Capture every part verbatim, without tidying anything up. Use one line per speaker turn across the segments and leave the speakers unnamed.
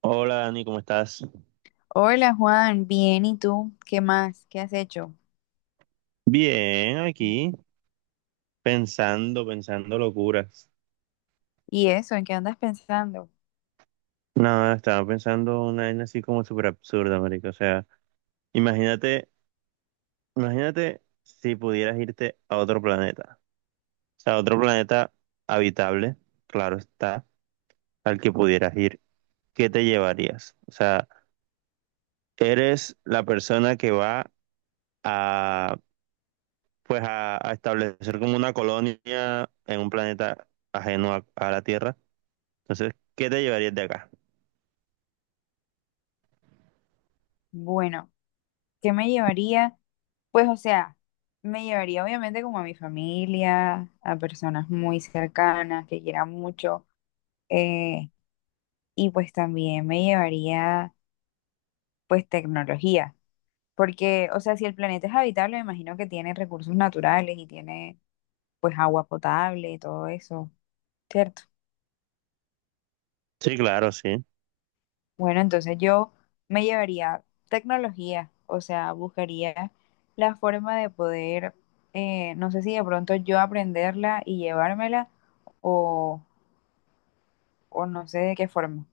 Hola Dani, ¿cómo estás?
Hola Juan, bien, ¿y tú? ¿Qué más? ¿Qué has hecho?
Bien, aquí pensando, pensando locuras.
¿Y eso? ¿En qué andas pensando?
Nada, estaba pensando una vaina así como súper absurda, marica. O sea, imagínate, imagínate si pudieras irte a otro planeta. O sea, a otro planeta habitable, claro está, al que pudieras ir. ¿Qué te llevarías? O sea, eres la persona que va a, pues a, a establecer como una colonia en un planeta ajeno a a la Tierra. Entonces, ¿qué te llevarías de acá?
Bueno, ¿qué me llevaría? Pues o sea, me llevaría obviamente como a mi familia, a personas muy cercanas que quieran mucho, eh, y pues también me llevaría pues tecnología, porque o sea, si el planeta es habitable, me imagino que tiene recursos naturales y tiene pues agua potable y todo eso, ¿cierto?
Sí, claro, sí.
Bueno, entonces yo me llevaría tecnología, o sea, buscaría la forma de poder, eh, no sé si de pronto yo aprenderla y llevármela o, o no sé de qué forma,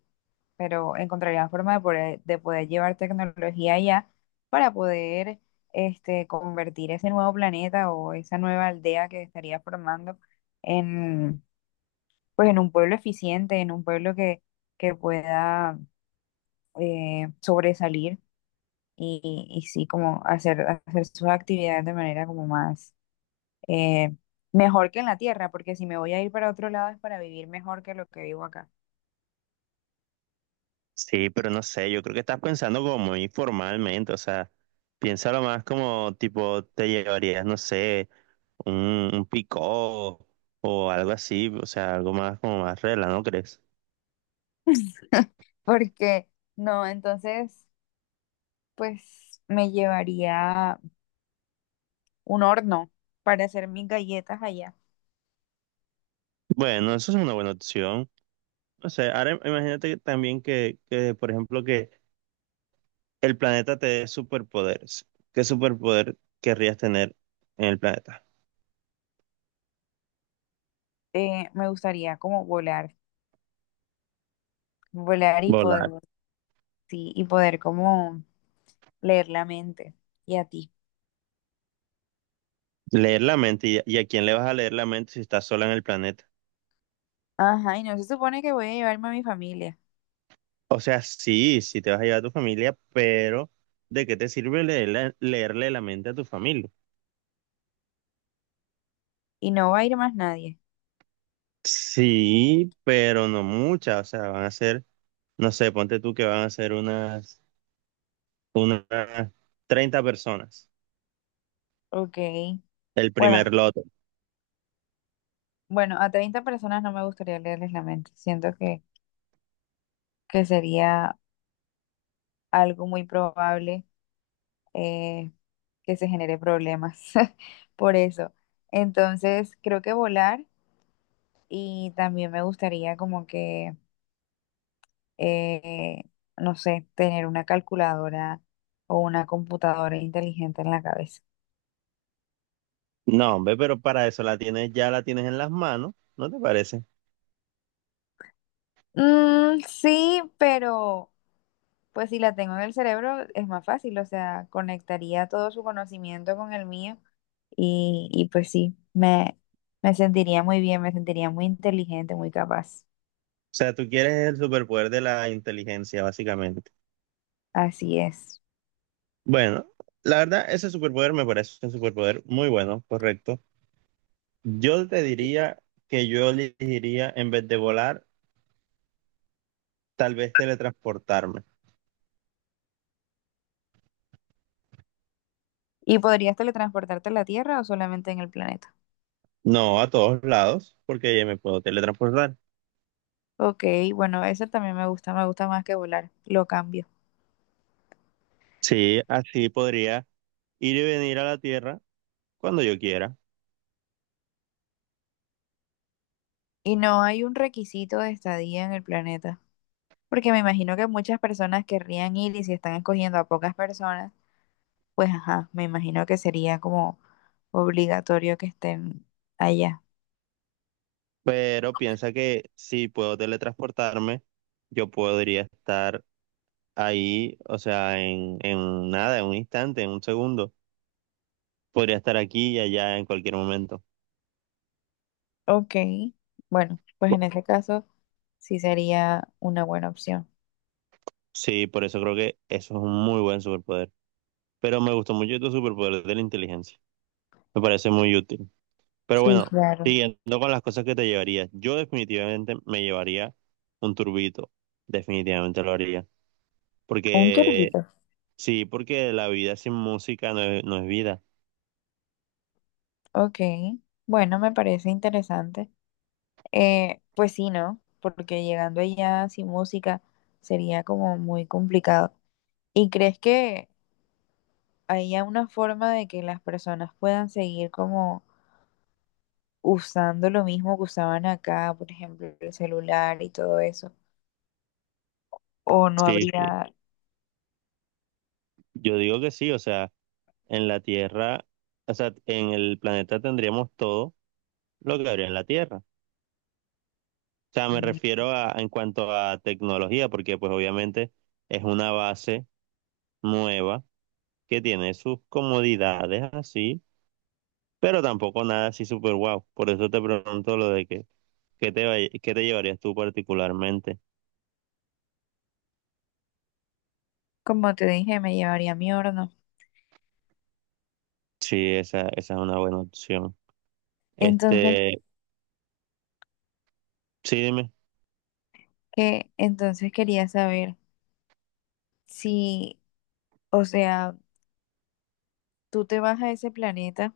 pero encontraría la forma de poder, de poder llevar tecnología allá para poder este, convertir ese nuevo planeta o esa nueva aldea que estaría formando en, pues, en un pueblo eficiente, en un pueblo que, que pueda eh, sobresalir y, y sí, como hacer, hacer sus actividades de manera como más eh, mejor que en la tierra, porque si me voy a ir para otro lado es para vivir mejor que lo que vivo acá.
Sí, pero no sé, yo creo que estás pensando como informalmente, o sea, piénsalo más como tipo te llevarías, no sé, un, un picó o algo así, o sea, algo más como más regla, ¿no crees?
Porque no, entonces, pues me llevaría un horno para hacer mis galletas allá.
Bueno, eso es una buena opción. O sea, ahora imagínate que también que, que, por ejemplo, que el planeta te dé superpoderes. ¿Qué superpoder querrías tener en el planeta?
Eh, me gustaría como volar, volar y poder,
Volar.
sí, y poder como leer la mente. Y a ti.
Leer la mente. ¿Y, a- y a quién le vas a leer la mente si estás sola en el planeta?
Ajá, y no se supone que voy a llevarme a mi familia.
O sea, sí, sí te vas a llevar a tu familia, pero ¿de qué te sirve leerle, leerle la mente a tu familia?
Y no va a ir más nadie.
Sí, pero no muchas, o sea, van a ser, no sé, ponte tú que van a ser unas, unas treinta personas,
Ok.
el
Bueno,
primer lote.
Bueno, a treinta personas no me gustaría leerles la mente. Siento que, que sería algo muy probable eh, que se genere problemas por eso. Entonces, creo que volar y también me gustaría como que, eh, no sé, tener una calculadora o una computadora inteligente en la cabeza.
No, hombre, pero para eso la tienes, ya la tienes en las manos, ¿no te parece? O
Mm, sí, pero pues si la tengo en el cerebro es más fácil, o sea, conectaría todo su conocimiento con el mío. Y, y pues sí, me, me sentiría muy bien, me sentiría muy inteligente, muy capaz.
sea, tú quieres el superpoder de la inteligencia, básicamente.
Así es.
Bueno, la verdad, ese superpoder me parece un superpoder muy bueno, correcto. Yo te diría que yo elegiría, en vez de volar, tal vez teletransportarme.
¿Y podrías teletransportarte a la Tierra o solamente en el planeta?
No a todos lados, porque ya me puedo teletransportar.
Ok, bueno, eso también me gusta, me gusta más que volar, lo cambio.
Sí, así podría ir y venir a la Tierra cuando yo quiera.
Y no hay un requisito de estadía en el planeta, porque me imagino que muchas personas querrían ir y si están escogiendo a pocas personas, pues ajá, me imagino que sería como obligatorio que estén allá.
Pero piensa que si puedo teletransportarme, yo podría estar ahí, o sea, en, en nada, en un instante, en un segundo. Podría estar aquí y allá en cualquier momento.
Ok, bueno, pues
Bu-
en ese caso... Sí, sería una buena opción.
Sí, por eso creo que eso es un muy buen superpoder. Pero me gustó mucho tu superpoder de la inteligencia. Me parece muy útil. Pero
Sí,
bueno,
claro.
siguiendo con las cosas que te llevarías, yo definitivamente me llevaría un turbito. Definitivamente lo haría.
Un
Porque,
turbito.
sí, porque la vida sin música no es, no es vida.
Ok. Bueno, me parece interesante. Eh, pues sí, ¿no? Porque llegando allá sin música sería como muy complicado. ¿Y crees que haya una forma de que las personas puedan seguir como usando lo mismo que usaban acá, por ejemplo, el celular y todo eso? ¿O no
Sí, sí.
habría,
Yo digo que sí, o sea, en la Tierra, o sea, en el planeta tendríamos todo lo que habría en la Tierra. O sea, me
mm,
refiero a, en cuanto a tecnología, porque pues obviamente es una base nueva que tiene sus comodidades así pero tampoco nada así súper guau. Por eso te pregunto lo de que, ¿qué te, va- qué te llevarías tú particularmente?
como te dije, me llevaría mi horno?
Sí, esa, esa es una buena opción.
Entonces,
Este, sí, dime.
¿qué? Entonces quería saber. Si, o sea, tú te vas a ese planeta,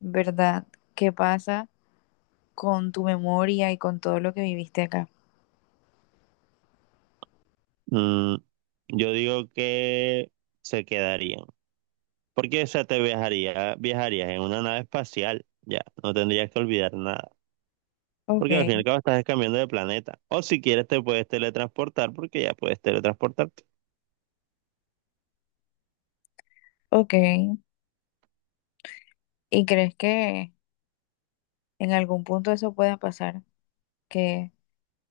¿verdad? ¿Qué pasa con tu memoria y con todo lo que viviste acá?
Mm, yo digo que se quedarían. Porque, o sea, te viajaría, viajarías en una nave espacial, ya, no tendrías que olvidar nada.
Ok,
Porque al fin y al cabo estás cambiando de planeta. O si quieres te puedes teletransportar, porque ya puedes teletransportarte.
ok. ¿Y crees que en algún punto eso pueda pasar? Que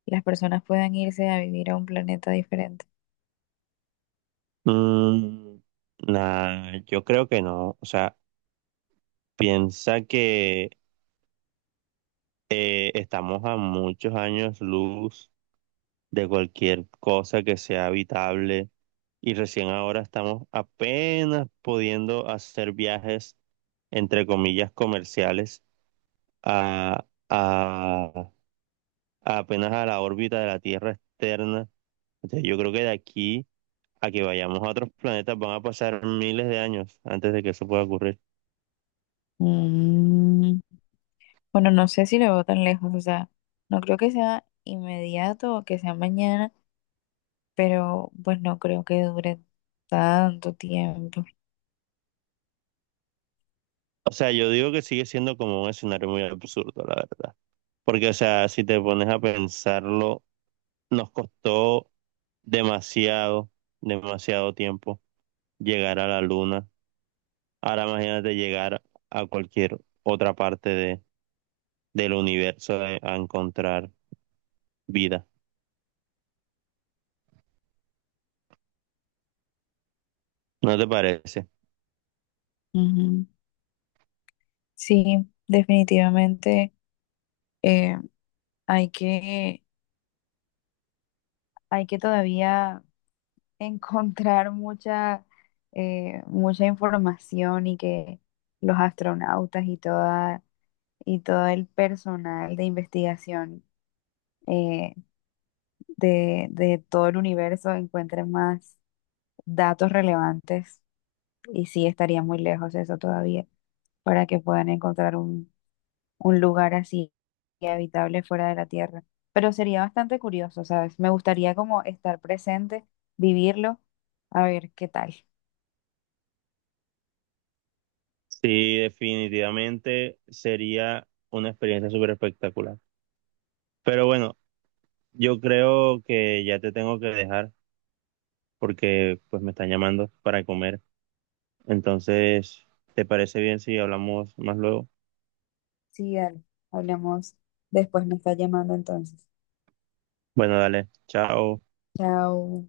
las personas puedan irse a vivir a un planeta diferente.
Mm, nah, yo creo que no. O sea, piensa que eh, estamos a muchos años luz de cualquier cosa que sea habitable y recién ahora estamos apenas pudiendo hacer viajes, entre comillas, comerciales a, a- a apenas a la órbita de la Tierra externa. Entonces yo creo que de aquí a que vayamos a otros planetas van a pasar miles de años antes de que eso pueda ocurrir.
Mm, bueno, no sé si lo veo tan lejos, o sea, no creo que sea inmediato o que sea mañana, pero pues no creo que dure tanto tiempo.
O sea, yo digo que sigue siendo como un escenario muy absurdo, la verdad. Porque, o sea, si te pones a pensarlo, nos costó demasiado, demasiado tiempo llegar a la luna. Ahora imagínate llegar a cualquier otra parte de, del universo de- a encontrar vida. ¿No te parece?
Ujú. Sí, definitivamente eh, hay que, hay que todavía encontrar mucha, eh, mucha información y que los astronautas y toda, y todo el personal de investigación, eh, de, de todo el universo encuentren más datos relevantes. Y sí, estaría muy lejos eso todavía para que puedan encontrar un lugar así habitable fuera de la Tierra. Pero sería bastante curioso, ¿sabes? Me gustaría como estar presente, vivirlo, a ver qué tal.
Sí, definitivamente sería una experiencia súper espectacular. Pero bueno, yo creo que ya te tengo que dejar porque pues me están llamando para comer. Entonces, ¿te parece bien si hablamos más luego?
Sí, dale, hablamos después, me está llamando entonces.
Bueno, dale, chao.
Chao.